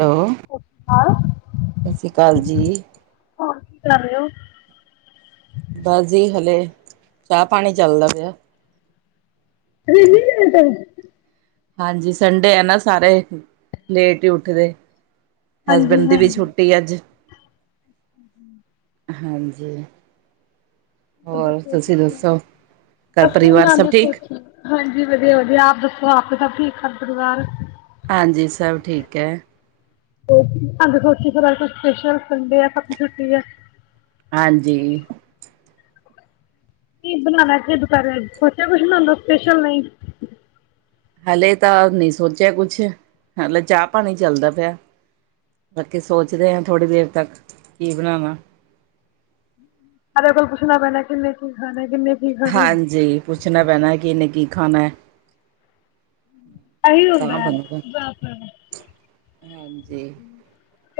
Hello, ਸਤਿ ਸ਼੍ਰੀ ਅਕਾਲ, ਸਤਿ ਸ਼੍ਰੀ ਅਕਾਲ ਜੀ। ਹੋਰ ਕੀ ਕਰ ਰਹੇ ਹੋ? ਬਸ ਜੀ ਹਲੇ ਚਾਹ ਪਾਣੀ ਚੱਲਦਾ ਪਿਆ। ਰੀਲਿਏਟ ਏ। ਹਾਂਜੀ, ਸੰਡੇ ਐ ਨਾ ਸਾਰੇ ਲੇਟ ਹੀ ਉੱਠਦੇ। ਹਾਂਜੀ ਹੈਸਬੈਂਡ ਦੀ ਵੀ ਹਾਂਜੀ। ਛੁੱਟੀ ਅੱਜ। ਹਾਂਜੀ। ਹੋਰ ਦੱਸੋ ਕੀ ਤੁਸੀਂ ਦੱਸੋ ਬਣਾਇਆ? ਘਰ ਲੱਸੀ ਪਰਿਵਾਰ ਸਭ ਬਣਾਉਂਦੇ ਪਏ ਠੀਕ। ਸੀ। ਹਾਂਜੀ, ਵਧੀਆ ਵਧੀਆ ਆਪ ਦੱਸੋ ਆਪ ਕੇ ਸਭ ਠੀਕ ਘਰ ਪਰਿਵਾਰ। ਹਾਂਜੀ, ਸਭ ਠੀਕ ਹੈ। ਅੱਜ ਸਪੈਸ਼ਲ ਸੰਡੇ ਆ ਸਭ ਦੀ ਛੁੱਟੀ ਐ। ਹਾਂਜੀ। ਕੀ ਬਨਾਣਾ ਜਿੱਦ ਕਰ ਰਿਹਾ ਸੋਚਿਆ ਕੁਛ ਬਨਾਣ ਦਾ ਸਪੈਸ਼ਲ ਲਈ ਹਲੇ ਤਾਂ ਨੀ ਸੋਚਿਆ ਕੁਛ ਹਲੇ ਚਾਹ ਪਾਣੀ ਚੱਲਦਾ ਪਿਆ। ਬਾਕੀ ਸੋਚਦੇ ਆਂ ਥੋੜ੍ਹੀ ਦੇਰ ਤੱਕ ਕੀ ਬਣਾਵਾ। ਸਾਰਿਆਂ ਕੋਲੋ ਪੁੱਛਣਾ ਪੈਂਦਾ ਕਿੰਨੇ ਕੀ ਖਾਣਾ ਕੀਨੇ ਕੀ। ਖਾਣਾ ਹਾਂਜੀ ਪੁੱਛਣਾ ਪੈਣਾ ਕਿੰਨੇ ਕੀ ਖਾਣਾ। ਐਹੀ ਹੁੰਦਾ ਤਾਂ ਬਣੂਗਾ ਹਾਂਜੀ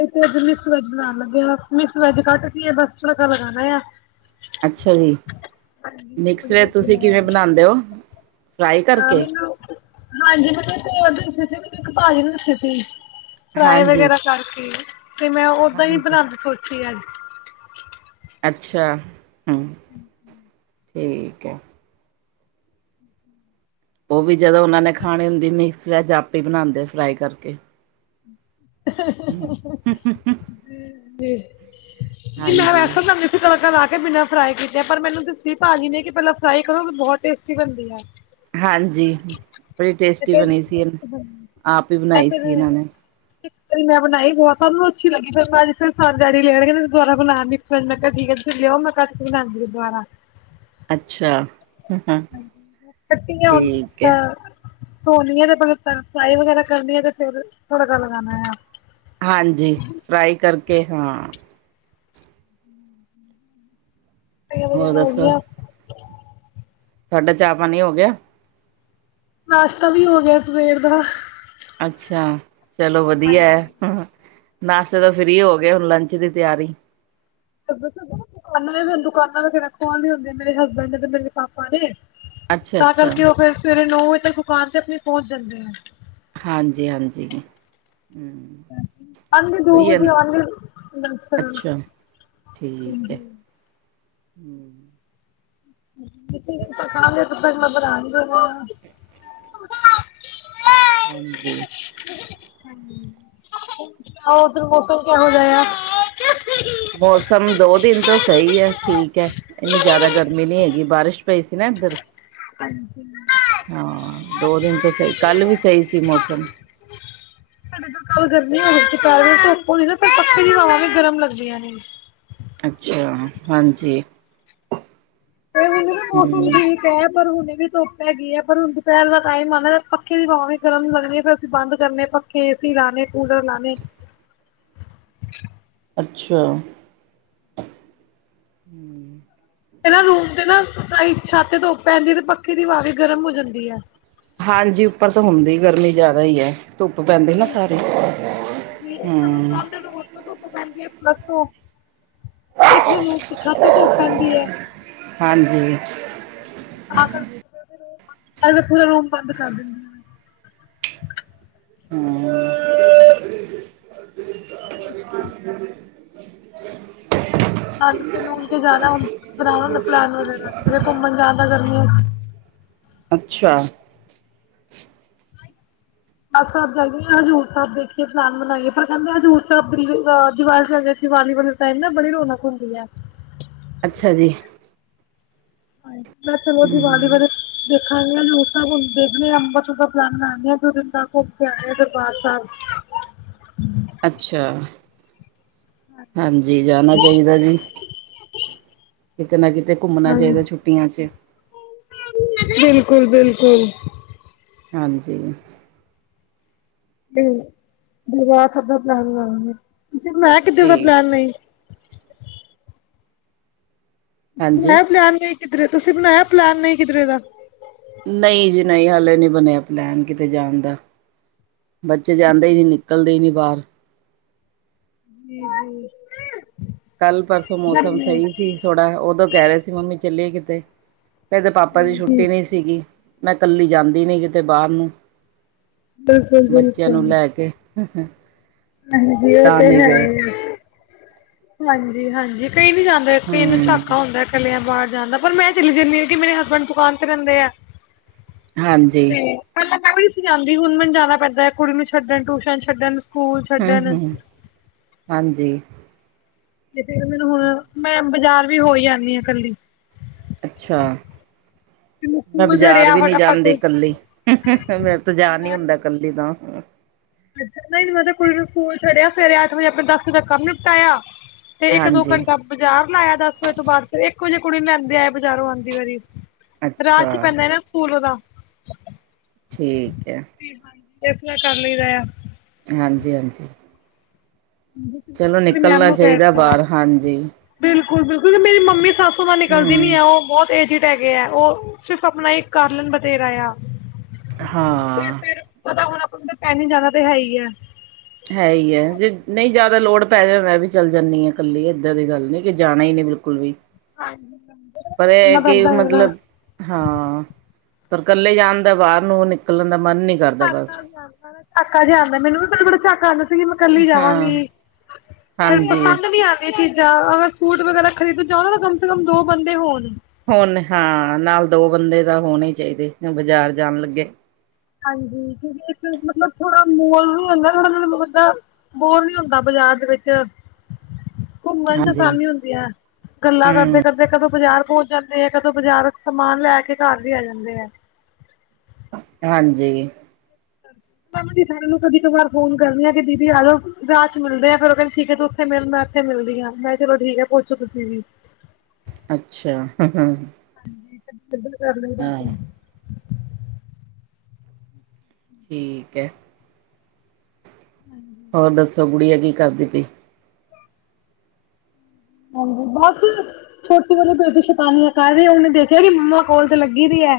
ਅੱਜ ਮਿਕਸ ਵੈਜ ਬਣਾਉਣ ਲੱਗੇ ਬਸ ਮਿਕਸ ਵੈਜ ਕੱਟਤੀ ਐ ਬਸ ਤੜਕਾ ਲਗਾਣਾ ਆ। ਅੱਛਾ ਜੀ, ਮਿਕਸ ਵੈਜ ਤੁਸੀਂ ਕਿਵੇਂ ਹਾਂਜੀ ਬਣਾਉਂਦੇ ਹੋ? ਫਰਾਈ ਹਾਂ ਕਰਕੇ ਮੈਨੂੰ ਹਾਂਜੀ ਮੈਨੂੰ ਤੇਲ ਦਸੀ ਸੀ ਕਿੰਨੀ ਕ ਪਾ ਦੇਣੀ ਵਿੱਚ ਤੁਸੀ ਫਰਾਈ ਹਾਂਜੀ ਵਗੈਰਾ ਕਰਕੇ ਤੇ ਮੈਂ ਓਦਾਂ ਹੀ ਹਾਂਜੀ ਬਣਾਉਣੀ ਸੋਚੀ ਆ ਅੱਜ। ਅੱਛਾ ਹੁੰ, ਠੀਕ ਹੈ। ਹਮ ਉਹ ਵੀ ਜਦੋਂ ਉਹਨਾਂ ਨੇ ਖਾਣੀ ਹੁੰਦੀ ਮਿਕਸ ਵੈਜ ਆਪੇ ਬਣਾਉਂਦੇ ਫਰਾਈ ਕਰਕੇ। [inaudible] ਹਮ ਨੇ ਨੇ ਨਹੀ ਮੈਂ ਹਾਂਜੀ ਵੈਸੇ ਤਾਂ ਮਿਕਸ ਤੜਕਾ ਲਾ ਕੇ ਬਿਨਾਂ ਫਰਾਈ ਕੀਤੇ ਪਰ ਮੈਨੂੰ ਦੱਸੀ ਭਾਜੀ ਨੇ ਕਿ ਪਹਿਲਾਂ ਫਰਾਈ ਕਰੋ ਬਹੁਤ ਟੇਸਟੀ ਬਣਦੀ ਐ। ਹਾਂਜੀ, ਬੜੀ ਤੇ ਟੇਸਟੀ ਫਿਰ ਬਣੀ ਸੀ ਇਨ ਮੈਂ ਆਪ ਹੀ ਬਣਾਈ ਫਿਰ ਸੀ ਇਹਨਾਂ ਨੇ। ਇੱਕ ਵਾਰੀ ਮੈਂ ਬਣਾਈ ਵੋ ਸਭ ਨੂੰ ਅੱਛੀ ਲਗੀ ਫੇਰ ਡੈਡੀ ਲੇ ਆਏ ਕਹਿੰਦੇ ਦੁਬਾਰਾ ਬਣਾ ਮਿਕਸ ਫੇਰ ਮੈਂ ਕਿਹਾ ਠੀਕ ਆ ਲਿਆਓ ਮੈਂ ਕੱਟ ਕੇ ਬਣਾਉਂਦੀ ਦੁਬਾਰਾ ਅੱਛਾ ਹਾਂ ਕੱਤੀਆਂ ਹੋਣ ਠੀਕ ਹੈ ਤਾਂ ਧੋਣੀ ਹੈ ਤੇ ਪਲ ਫਰਾਈ ਵਗੈਰਾ ਕਰਨੀ ਹੈ ਤੇ ਫੇਰ ਤੜਕਾ ਲਗਾਉਣਾ ਹੈ ਹਾਂਜੀ ਫਰਾਈ ਕਰਕੇ ਹਾਂ ਹੋਰ [unintelligible] ਵ ਹੋਗੀਆਂ ਤਾਡਾ ਚਾਹ ਪਾਣੀ ਹੋ ਗਿਆ ਨਾਸ਼ਤਾ ਵੀ ਹੋ ਗਿਆ ਸਵੇਰ ਦਾ ਅੱਛਾ ਚਲੋ ਵਧੀਆ ਹਾਂਜੀ। ਹੈ ਹ ਨਾਸ਼ਤਾ ਤਾਂ ਫ੍ਰਰੀ ਹੋ ਗ ਕਰੋ ਲੰਚ ਦੀ ਤਿਆਰੀ ਸ ਦੁਕਾਨਾਂ ਨੇ ਮੂੰ ਦੁਕਾਨਾਂ ਤੇ ਕਿਹੜਾ ਖਣ ਲ ਹੁੰਦੀ [unintelligible] ਮੇਰੇ ਹਸਬੈਂਡ ਨੇ ਤੇ ਮੇਰੇ ਪਾਪਾ ਨੇ ਤਾਂ ਅੱਛਾ-ਅੱਛਾ, ਕਰਕੇ ਉਹ ਫੇਰ ਸਵੇਰੇ ਨੌ ਵਜੇ ਤੱਕ ਦੁਕਾਨ ਤੇ ਆਪਣੀ ਪਹੁੰਚ ਜਾਂਦੇ ਹਾਂਜੀ ਹਾਂਜੀ ਹੁੰ ਆਉਂਦੇ ਦੋ ਵਜੇ ਆਉਣਗੇ ਲੰਚ ਕਰਨ ਅੱਛਾ ਠੀਕ ਹੈ ਹਮ ਲਿਟੀ ਚੋਖਾ ਖਾਣਗੇ ਫੇਰ ਨਜ਼ਰ ਆਉਣਗੇ ਬੋ ਹਾਂਜੀ ਹਾਂਜੀ ਆ [unintelligible] ਉਧਨੂੰ ਫਰ ਕ ਜਾ ਆ ਮੌਸਮ ਦੋ ਦਿਨ ਤੋਂ ਸਹੀ ਐ ਠੀਕ ਹੈ ਇੰਨੀ ਜ਼ਿਆਦਾ ਗਰਮੀ ਨਹੀਂ ਹੈਗੀ ਬਾਰਿਸ਼ ਪਈ ਸੀ ਨਾ ਇੱਧਰ ਹਾਂਜੀ ਹਾਂਜੀ ਹਾਂ ਦੋ ਦਿਨ ਤੋਂ ਸਈ ਕੱਲ ਵੀ ਸਈ ਸੀ ਮੌਸਮ ਕਲ ਗਰਮੀ ਹੋ ਗਈ ਦੁਪਹਿਰੇ ਧੁੱਪ ਹੋਵੇ ਨਾ ਫੇਰ ਪੱਕੇ ਦੀ ਹਵਾ ਵੀ ਗਰਮ ਲੱਗਦੀਆਂ ਨੇ ਅੱਛਾ ਹਾਂਜੀ ਕਈ ਵਾਰੀ ਮੈਨੂੰ ਮੌਸਮ ਹੂੰ ਠੀਕ ਪਹਿਰ ਹੁਣੇ ਵੀ ਧੁੱਪ ਹੈ ਗਈ ਹੈ ਪਰ ਹੁਣ ਦੁਪਹਿਰ ਦਾ ਟਾਈਮ ਆ ਨਾ ਪੱਖੇ ਦੀ ਹਵਾਂ ਵੀ ਗਰਮ ਲੱਗਣੀ ਫੇਰ ਅਸੀਂ ਬੰਦ ਕਰਨੇ ਪੱਖੇ ਕੇਸੀ ਲਾਣੇ ਕੂਲਰ ਲਾਣੇ ਅੱਛਾ ਇਹ ਨਾ ਰੂਮ ਤੇ ਨਾ ਸਾਈਡ ਛੱਤ ਤੇ ਧੁੱਪ ਪੈਂਦੀ ਤੇ ਪੱਖੀ ਦੀ ਹਵਾ ਵੀ ਗਰਮ ਹੋ ਜਾਂਦੀ ਐ। ਹਾਂਜੀ, ਉੱਪਰ ਤਾਂ ਹੁੰਦੀ ਗਰਮੀ ਜ਼ਿਆਦਾ ਈ ਐ। ਧੁੱਪ ਪੈਂਦੀ ਨਾ ਸਾਰੇ ਬਿਲਕੁਲ ਜੀ ਇੱਕ ਸਾਨੂੰ ਹੂੰ, ਸਾਹਮਣੇ ਰੋਡ ਧੁੱਪ ਪੈਂਦੀ ਐ [unintelligible] [unintelligible] ਛੱਤ ਤੇ ਧੁੱਪ ਪੈਂਦੀ ਐ। ਹਾਂਜੀ ਆ ਕਰ [unintelligible] ਪੂਰਾ ਰੂਮ ਬੰਦ ਕਰ ਦਿੰਦੀ। ਹਾਂ [inaudible] [inaudible] [inaudible] ਨਾਨਕੇ ਨੂੰਨਕੇ ਜਾਣਾ ਬਣਾਣਾ ਹੁੰਦਾ ਪਲੈਨ ਵਗੈਰਾ ਘੁੰਮਣ ਜਾਣ ਦਾ ਗਰਮੀਆਂ ਅੱਛਾ। ਸਾਹਿਬ ਜਾਈਏ ਹਜ਼ੂਰ ਸਾਹਿਬ ਦੇਖੀਏ ਪਲਾਨ ਬਨਾਈਏ ਪਰ ਕਹਿੰਦੇ ਹਜ਼ੂਰ ਸਾਹਿਬ ਦੀ ਦੀਵਾਲ ਚ ਆਈਏ ਦੀਵਾਲੀ ਵਾਲੇ, ਤਾਂ ਇਹ ਨਾ ਬੜੀ ਰੌਣਕ ਹੁੰਦੀ ਆ। ਅੱਛਾ ਜੀ। ਹਾਂਜੀ [unintelligible] ਦੀਵਾਲੀ ਵੇਲੇ ਦੇਖਾਂਗੇ [unintelligible] ਦੇਖਦੇ ਅੰਬਰਸਰ ਦਾ ਪਲਾਨ ਬਣਾਨੇ ਆ ਦੋ ਦਿਨ ਘੁੰਮ ਕੇ ਆਜਾਂਗੇ ਦਰਬਾਰ ਸਾਹਿਬ। ਅੱਛਾ। ਹਾਂਜੀ, ਜਾਣਾ ਚਾਹੀਦਾ ਜੀ ਕਿਤੇ ਨਾ ਕਿਤੇ। ਘੁੰਮਣਾ ਹਾਂਜੀ ਚਾਹੀਦਾ ਛੁੱਟੀਆਂ 'ਚ। ਬਿਲਕੁਲ ਬਿਲਕੁਲ। ਹਾਂਜੀ। ਦਰਵਾਰ ਸਾਬ ਦਾ ਪਲੈਨ ਬਣਾਈ ਆਂ, ਤੇ ਫਿਰ ਮੈਂ ਕਿੱਦਰ ਦਾ ਠੀਕ ਪਲੈਨ ਵੇ। ਹਾਂਜੀ ਬਣਾਇਆ ਪਲੈਨ ਨੀ ਕਿਧਰੇ ਤੁਸੀਂ ਬਣਾਇਆ ਪਲੈਨ ਨੀ ਕਿਧਰੇ ਦਾ। ਨਈ ਜੀ ਨਈ, ਹਲੇ ਨੀ ਬਣਿਆ ਪਲੈਨ ਕਿਤੇ ਜਾਣ ਦਾ। ਬੱਚੇ ਜਾਂਦੇ ਈ ਨੀ ਨਿਕਲਦੇ ਈ ਨੀ ਬਾਹਰ। [unintelligible] ਕੱਲ ਪਰਸੋਂ ਮੌਸਮ ਸਹੀ ਸੀ ਥੋੜਾ ਉਦੋਂ ਕਹਿ ਰੇ ਸੀ ਮੰਮੀ ਚੱਲੀਏ ਕਿਤੇ। ਇਹਦੇ ਪਾਪਾ ਦੀ ਹਾਂਜੀ ਛੁੱਟੀ ਨੀ ਸੀ ਗੀ ਮੈਂ ਕੱਲੀ ਜਾਂਦੀ ਨੀ ਕਿਤੇ ਬਾਹਰ ਨੂੰ। ਬਿਲਕੁਲ ਬੱਚਿਆਂ ਬਿਲਕੁਲ ਨੂੰ ਲੇ ਕੇ ਅਸੀਂ ਹਾਂਜੀ ਉਹ ਤਾਂ ਤੇ ਨੀ ਹੈ ਗਏ। ਹਾਂਜੀ ਹਾਂਜੀ, ਕਈ ਨੀ ਜਾਂਦੇ ਤੋਂ ਹਮ [unintelligible] ਹੁੰਦਾ। ਚਲਿਆ ਬਾਹਰ ਜਾਣ ਦਾ ਪਰ ਮੈਂ ਚਲੀ ਜਾਨੀ ਆ ਕੇ ਮੇਰੇ ਹਸਬੈਂਡ ਦੁਕਾਨ ਤੇ ਰਹਿੰਦੇ ਐ। ਹਾਂਜੀ ਤੇ। ਪਹਿਲਾਂ ਮੈਂ ਵੀ ਨੀ ਸੀ ਜਾਂਦੀ ਹੁਣ ਮੈਨੂੰ ਜਾਣਾ ਪੈਂਦਾ ਕੁੜੀ ਨੂੰ ਛੱਡਣ ਟਿਊਸ਼ਨ ਛੱਡਣ। ਸਕੂਲ ਹੂੰ ਛੱਡਣ ਹੂੰ, ਹਾਂਜੀ। [unintelligible] ਮੈਂ ਬਾਜ਼ਾਰ ਵੀ ਹੋਈ ਆਨੀ ਆ ਕੱਲੀ। ਅੱਛਾ। ਮੈਨੂੰ ਮੈਂ ਸਕੂਲ ਬਾਜ਼ਾਰ ਛੱਡਿਆ ਵੀ ਨੀ ਫਟਾਫਟ ਜਾਂਦੀ ਕੱਲੀ ਮੈਥੋਂ ਜਾ ਨੀ ਮੈਂ ਹੁੰਦਾ ਕੱਲੀ। ਜਿੱਦਾਂ। ਨਹੀਂ -ਨਹੀਂ ਮਤਲਬ ਕੁੜੀ ਨੂੰ ਸਕੂਲ ਛੱਡੀਆ, ਸਵੇਰੇ ਅੱਠ ਵਜੇ ਆਪਣੇ ਦਸ ਵਜੇ ਤਕ ਕੰਮ ਨਿਪਟਾਇਆ। ਤੇ ਇੱਕ ਦੋ ਹਾਂਜੀ ਘੰਟੇ ਬਾਜ਼ਾਰ ਲਾਇਆ ਦਸ ਵਜੇ ਤੋਂ ਬਾਅਦ ਇਕ ਵਜੇ ਕੁੜੀ ਲਿਆਂਦੇ ਆਏ ਬਾਜ਼ਾਰੋਂ ਆਂਦੀ ਵਾਰੀ। ਰਾਹ ਅੱਛਾ ਚ ਈ ਪੈਂਦਾ ਨਾ ਤੂਤ ਦਾ। ਠੀਕ ਐ। ਸਟੇਟਨਰ ਕਰ ਲਈਦਾ ਏ। ਹਾਂਜੀ ਹਾਂਜੀ। ਚਲੋ ਆਪਣੀ ਮੈਮ ਨਿਕਲਣਾ ਨੂੰ ਕਹਿ ਚਾਹੀਦਾ ਦਿੱਤਾ ਬਾਹਰ ਹਾਂਜੀ। ਬਿਲਕੁਲ ਬਿਲਕੁਲ ਮੇਰੀ ਮੰਮੀ ਸਾਸੂ ਮਾਂ ਨਿਕਲਦੀ ਹਮ ਨੀ ਓ ਬਹੁਤ ਐਡਿਡ [unintelligible] ਉਹ ਸਿਰਫ ਆਪਣਾ ਇੱਕ ਕਾਲਰ ਬਥੇਰਾ ਏ ਆ ਤੇ ਫਿਰ ਹਾਂ ਫਿਰ ਪੱਤਾ ਹੁਣ ਆਪਾਂ ਨੂੰ ਟੈਨੀ ਜਿਆਦਾ ਤਾ ਹੈ ਹੀ ਹੈ। ਹੈ ਹੀ ਹੈ ਨਹੀਂ ਜਿਆਦਾ ਲੋੜ ਪੈ ਜਾਂਦੀ ਮੈਂ ਵੀ ਚਲੀ ਜਾਨੀ ਆ ਕੱਲੀ ਇਦਾਂ ਦੀ ਗੱਲ ਨਹੀਂ ਕੀ ਜਾਣਾ ਇ ਨਹੀਂ ਬਿਲਕੁਲ ਵੀ। ਹਾਂਜੀ। ਪਰ ਏਹ ਹੈ ਕਿ ਮਤਲਬ। ਹਾਂ ਪਰ ਇਕੱਲੇ ਜਾਣ ਦਾ ਬਾਹਰ ਨੂੰ ਉਹ ਨਿਕਲਣ ਦਾ ਮਨ ਨੀ। ਝਾਕਾ ਜਿਹਾ ਆਂਦਾ ਮੈਨੂੰ ਵੀ ਥੋੜਾ- ਥੋੜਾ ਝਾਕਾ ਆਂਦਾ ਸੀ ਮੈਂ ਕੱਲੀ ਹਾਂ ਜਾਵਾਂਗੀ। ਫੇਰ ਹਾਂਜੀ ਪਸੰਦ ਨਹੀਂ ਆਯਾ। ਚੀਜ਼ਾਂ ਹਾ ਸੂਟ ਵਗੈਰਾ ਖਰੀਦਣ ਜਾਣ ਹੈ ਤਾਂ ਕਮ ਸੇ ਕਮ ਦੋ ਬੰਦੇ ਹੋਣ। ਹੁਣ ਹਾਂ, ਨਾਲ ਦੋ ਬੰਦੇ ਦਾ ਹੋਣੇ ਹੀ ਚਾਹੀਦੇ ਬਾਜ਼ਾਰ ਜਾਣ ਲੱਗੇ। ਹਾਂਜੀ ਮਤਲਬ ਜੇ ਥੋੜਾ ਮੋਲ ਵੀ ਹੁੰਦਾ ਥੋੜਾ- ਥੋੜਾ ਮੋਟਾ। ਬੋਰ ਨੀ ਹੁੰਦਾ ਬਾਜ਼ਾਰ ਦੇ ਵਿੱਚ, ਘੁੰਮਣ ਚ ਹਾਂਜੀ ਆਸਾਨੀ ਹੁੰਦੀ ਹੈ। ਗੱਲਾਂ ਕਰਦੇ- ਹੂੰ ਕਰਦੇ ਕਦੋਂ ਬਾਜ਼ਾਰ ਪਹੁੰਚ ਜਾਂਦੇ ਆ ਕਦੋਂ ਬਾਜ਼ਾਰ ਸਮਾਨ ਲੈ ਕੇ ਘਰ ਵੀ ਆ ਜਾਂਦੇ ਆ ਨੇ। ਹਾਂਜੀ। ਪਰਮਜੀਤ ਦੀਦੀ ਨੂੰ ਕਦੀ ਕਦਾਰ ਫੋਨ ਕਰਦੀ ਆ ਕਿ ਦੀਦੀ ਆਜੋ ਰਾਹ ਚ ਮਿਲਦੇ ਆ ਫੇਰ ਉਹ ਕਹਿੰਦੇ ਠੀਕ ਹੈ ਤੂੰ- ਮਿਲਣ ਆਸਤੇ ਮਿਲਦੀ ਆ ਮੈਂ ਕਿਹਾ ਚਲੋ ਠੀਕ ਐ ਪਹੁੰਚੋ ਤੁਸੀਂ ਵੀ। ਅੱਛਾ ਹ ਹ ਠੀਕ ਕਰ [unintelligible] ਲੇ ਦਾਤੋ ਠੀਕ ਹੈ, ਹੋਰ ਦੱਸੋ ਗੁੜੀਆ ਕੀ ਕਰਦੀ ਪਈ? ਹਾਂਜੀ ਬਸ, ਛੋਟੇ ਵਾਲੀ ਬੇਟੀ ਸਤਾਨਿਆ ਕਰ ਰਹੀ ਉਹਨੇ ਦੇਖਿਆ ਕਿ ਮਮਾ ਕੋਲ ਤੇ ਲੱਗੀ ਪਈ ਹੈ।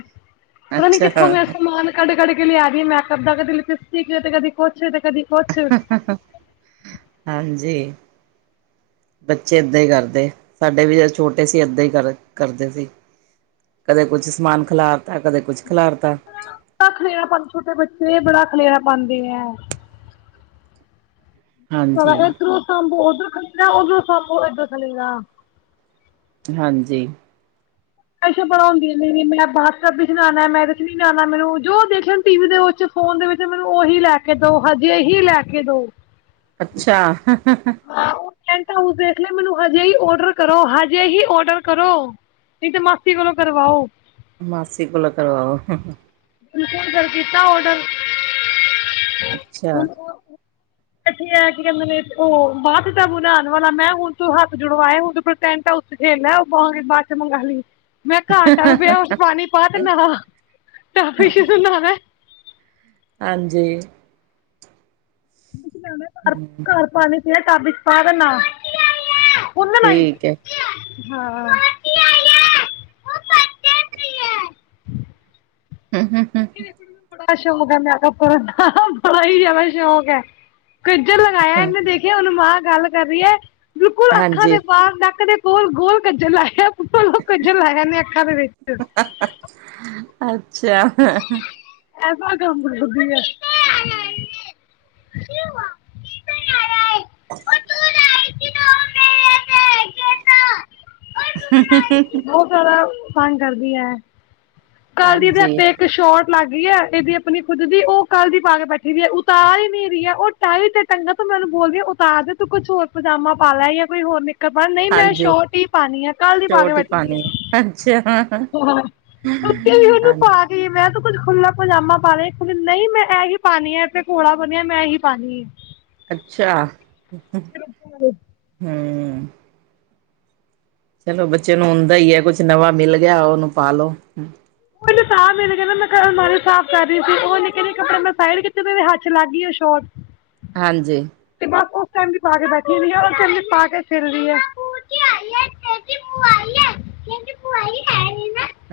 ਪਤਾ ਨੀ ਅੱਛਾ ਕਿੱਥੋਂ ਮੈਂਰਾ ਹਾਂ ਸਮਾਨ, ਕੱਢ- ਕੱਢ ਕੇ ਲਿਆ ਰਹੀ ਹੈ ਮੈਕਅਪ ਦਾ ਕਦੇ ਲਿਪਸਟਿਕ ਹੈ ਤੇ ਕਦੀ ਕੁਛ- ਤੇ ਕਦੇ ਕੁਛ। ਹ‌ ਬੜਾ ਹ ਹਾਂਜੀ। ਬੱਚੇ ਏਦਾਂ ਹੀ ਕਰਦੇ, ਸਾਡੇ ਵੀ ਜ ਛੋਟੇ ਸੀ ਏਦਾਂ ਹੀ ਕਰਦੇ ਸੀ। ਕਦੇ ਕੁਛ ਸਮਾਨ ਖਿਲਾਰਤਾ, ਕਦੇ ਕੁਛ ਖਿਲਾਰਤਾ। ਐਡਾ ਖਲੇਰਾ ਪਾਉਂ ਛੋਟੇ ਬੱਚੇ ਬੜਾ ਖਲੇਰਾ ਪਾਉਂਦੇ ਹੈ, ਹਾਂਜੀ ਇਧਰੋਂ ਸਾਂਬੋ ਉਧਰ ਖਲੇਰਾ ਉਧਰੋਂ ਸਾਂਬੋ ਇਧਰ ਖਲੇਰਾ। ਹਾਂਜੀ, ਸ਼ ਬੜਾਉਂਦੀਆਂ ਨੇ ਨਹੀਂ- ਨਹੀਂ ਮੈਂ ਬਾਤ ਕਰ ਰਹੀ ਸੀ ਮੈਂ-ਮੈਂ ਮੈਂ ਬਸਣਾ ਮੈਂ ਮੈਨੂੰ ਜੋ ਦੇਖਿਆ ਟੀ ਵੀ ਦੇ ਵਿੱਚ, ਫੋਨ ਦੇ ਵਿੱਚ ਮੈਨੂੰ ਉਹੀ ਲੈ ਕੇ ਦੋ, ਹਜੇ ਹੀ ਲੈ ਕੇ ਦੋ। ਅੱਛਾ, ਾਊ ਦੇਖ ਲੇ ਮੈਨੂੰ ਹਜੇ ਹੀ ਓਡਰ ਕਰੋ ਹਜੇ ਹੀ ਓਡਰ ਕਰੋ ਨਹੀਂ ਤੇ ਮਸਤੀ ਕੋਲੋਂ ਕਰਵਾਓ। ਮਾਸੀ ਕੋਲੋਂ ਕਰਵਾਓ, ਹੁਣ ਫੇਰ ਕਲ ਕੀਤਾ ਔਡਰ, ਅੱਛਾ ਇਥੇ ਕੀ ਕਹਿੰਦੇ ਨੇ ਉਹ ਬਾਅਦ ਦਾ ਬੁਲਾਲੈਣ ਵਾਲਾ ਮੈਂ ਹੁਣ ਤੂੰ ਹੱਥ ਜੋੜ ਵਾਇਆ ਹੁਣ ਤੂੰ ਟੈਂਟ ਹਾਊਸ, ਤੇਠੇ ਲ ਉਹ ਬਾਂਗੇ ਬਾਅਦ ਮੰਗ ਲਈ ਮੈਂ ਕਿਹਾ ਘਰ ਟੱਪ ਪਿਆ ਉਹਦੇ ਚ ਪਾਣੀ ਪਾ ਤੇ ਨਾ ਟਾਪ ਵਿੱਚ ਤੇ ਨਹਾਉਣਾ ਹੈ। ਹਾਂਜੀ। ਘਰ ਪਾਣੀ ਪਿਆ ਟੱਪ ਵਿਚ ਪਾ ਤੇ ਨਾਹ। ਉਨਾ ਨਾ ਨਾਹੀਂ ਠੀਕ ਹੈ ਹਾਂ। ਹੂੰ-ਹੂੰ, ਹੂੰ- ਹੂੰ। ਬੜਾ ਸ਼ੌਕ ਹੈ ਮੇਰਾ ਕੱਪੜ ਬੜਾ ਹੀ ਜਿਆਦਾ ਸ਼ੌਕ ਹੈ। ਕਜਲ ਲਗਾਇਆ ਇਹਨੇ ਦੇਖਿਆ ਉਹਨੂੰ ਮਾਂ ਗੱਲ ਕਰ ਰਹੀ ਹੈ ਬਿਲਕੁਲ ਅੱਖਾਂ ਹਾਂਜੀ ਦੇ ਪਾਸ ਨਕ ਦੇ- ਗੋਲ ਗੋਲ ਕੱਜਲ ਲਾਇਆੱਪ ਕੱਜਲ ਲਾਇਆ ਨੇ ਅੱਖਾਂ ਦੇ ਵਿੱਚ ਅੱਛਾ,, ਐਸਾ ਕੰਮ ਕਰਦੀ ਆ, ਕੀ ਆ [unintelligible] ਅ [unintelligible] ਹ [unintelligible] [unintelligible] ਬਹੁਤ ਜ਼ਿਆਦਾ ਤੰਗ ਕਰਦੀ ਹੈ ਕੱਲ ਦੀ ਹਾਂਜੀ ਅਧਹਾਤੇ ਇੱਕ ਸ਼ੋਰਟ ਲੱਗ ਗਈ ਹੈ ਇਹਦੀ ਆਪਣੀ ਖੁਦ ਦੀ ਉਹ ਕੱਲ੍ਹ ਦੀ ਪਾ ਕੇ ਬੈਠੀ ਦੀ ਹੈ ਉਤਾਰ ਨਹੀਂ ਹੀ ਮੇਰੀ ਹੈ ਉਹ ਤ ਤੇ ਟੰਗਾ ਤ ਮੈਨੂੰ ਬੋਲ, ਉਤਾਰ ਦੇ ਤੂੰ ਕੁਛ ਹੋਰ ਪਜਾਮਾ ਪਾ ਲੈ ਜਾਂ ਕੋਈ ਹੋਰ ਨਿਕਰ ਨਹੀਂ ਮੈਂ ਹਾਂਜੀ ਸ਼ੋਟ ਹੀ ਪਾਣੀ ਆ ਕੱਲ ਦੀ ਪਾ ਕੇ ਛੋਟ ਹੀ ਬੈਠੀ ਦੀ ਪਾਣੀ ਹੈ ਅੱਛਾ ਆ ਉਹਨੂੰ ਪਾ ਹਾਂਜੀ [unintelligible] ਮੈਂ ਤਾਂ ਕੁੱਝ ਖੁੱ੍ਹਲਾ ਪਜਾਮਾ ਪਾ ਲਿਆੁੱਲ ਨਹੀਂ ਮੈਂ ਇ ਹੀ ਪਾਉਣੀ ਆ ਇਥੇ ਘੋੜਾ ਬਣਿਆ ਮੈਂ ਇ ਹੀ ਪਾਣੀ ਆ ਅੱਛਾ, [unintelligible] ਹਮ [unintelligible] ਚਲੋ ਬੱਚੇ ਨੂੰ ਹੁੰਂਦਾ ਹੀ ਹੈ ਕੁਛ ਨਵਾਂ ਮਿਲ ਗਿਆ ਉਹਨੂੰ ਪਾਲੋ ਉਹ ਕਹਿੰਦਾ ਮੈਂ ਆਲਮਾਰੀ ਸਾਫ਼ ਕਰ ਰਹੀ ਸੀ ਉਹ ਨਿੱਕੇ ਕੱਪੜੇ ਮੈਂ ਸਾਈ ਹੱਥ ਲੱਗ ਗਈ ਉਹ ਸ਼ੋਟ ਹਾਂਜੀ, ਤੇ ਬਸ ਉਸ ਟਾਈਮ ਵੀ ਪਾ ਕੇ ਬੈਠੀ ਹੁੰਦੀ ਆ ਉਸ ਟਾਈਮ ਵੀ ਪਾ ਕੇ ਫਿਰਦੀ ਹੈ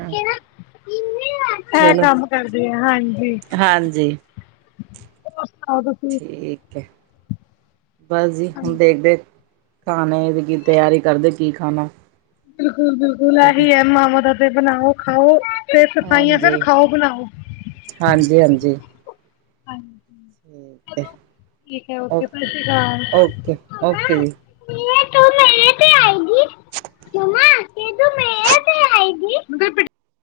ਹ ਇਹ ਚਲੋ ਕੰਮ ਕਰਦੇ ਆ ਹਾਂਜੀ, ਹਾਂਜੀ [unintelligible] ਠੀਕ ਹੈ [unintelligible] ਬਸ ਜੀ ਹੁਣ ਹਾਂਜੀ, ਦੇਖਦੇ ਖਾਣੇ ਦੀ ਕੀ ਤਿਆਰੀ ਕਰਦੇ ਕੀ ਖਾਣਾ ਬਿਲਕੁਲ ਬਿਲਕੁਲ ਇਹੀ ਹੈ ਮਾਵਾਂ ਦਾਦੇ ਬਣਾਓ ਖਾਓ ਤੇ ਸਤਾਹੀਆਂ ਫੇਰ ਹਾਂਜੀ ਖਾਓ ਬਣਾਓ ਹਾਂਜੀ ਹਾਂਜੀ, ਹ ਠੀਕ ਹੈ ਠੀਕ ਹੈ ਓ ਸਤਿ ਓਕੇ ਸ਼੍ਰੀ ਅਕਾਲ [unintelligible] ਓਕੇ ਓਕੇ ਜੀ ਤੂੰ ਮੇਰੇ ਤੇ ਆਈਗੀ, [unintelligible] ਮ ਆਏ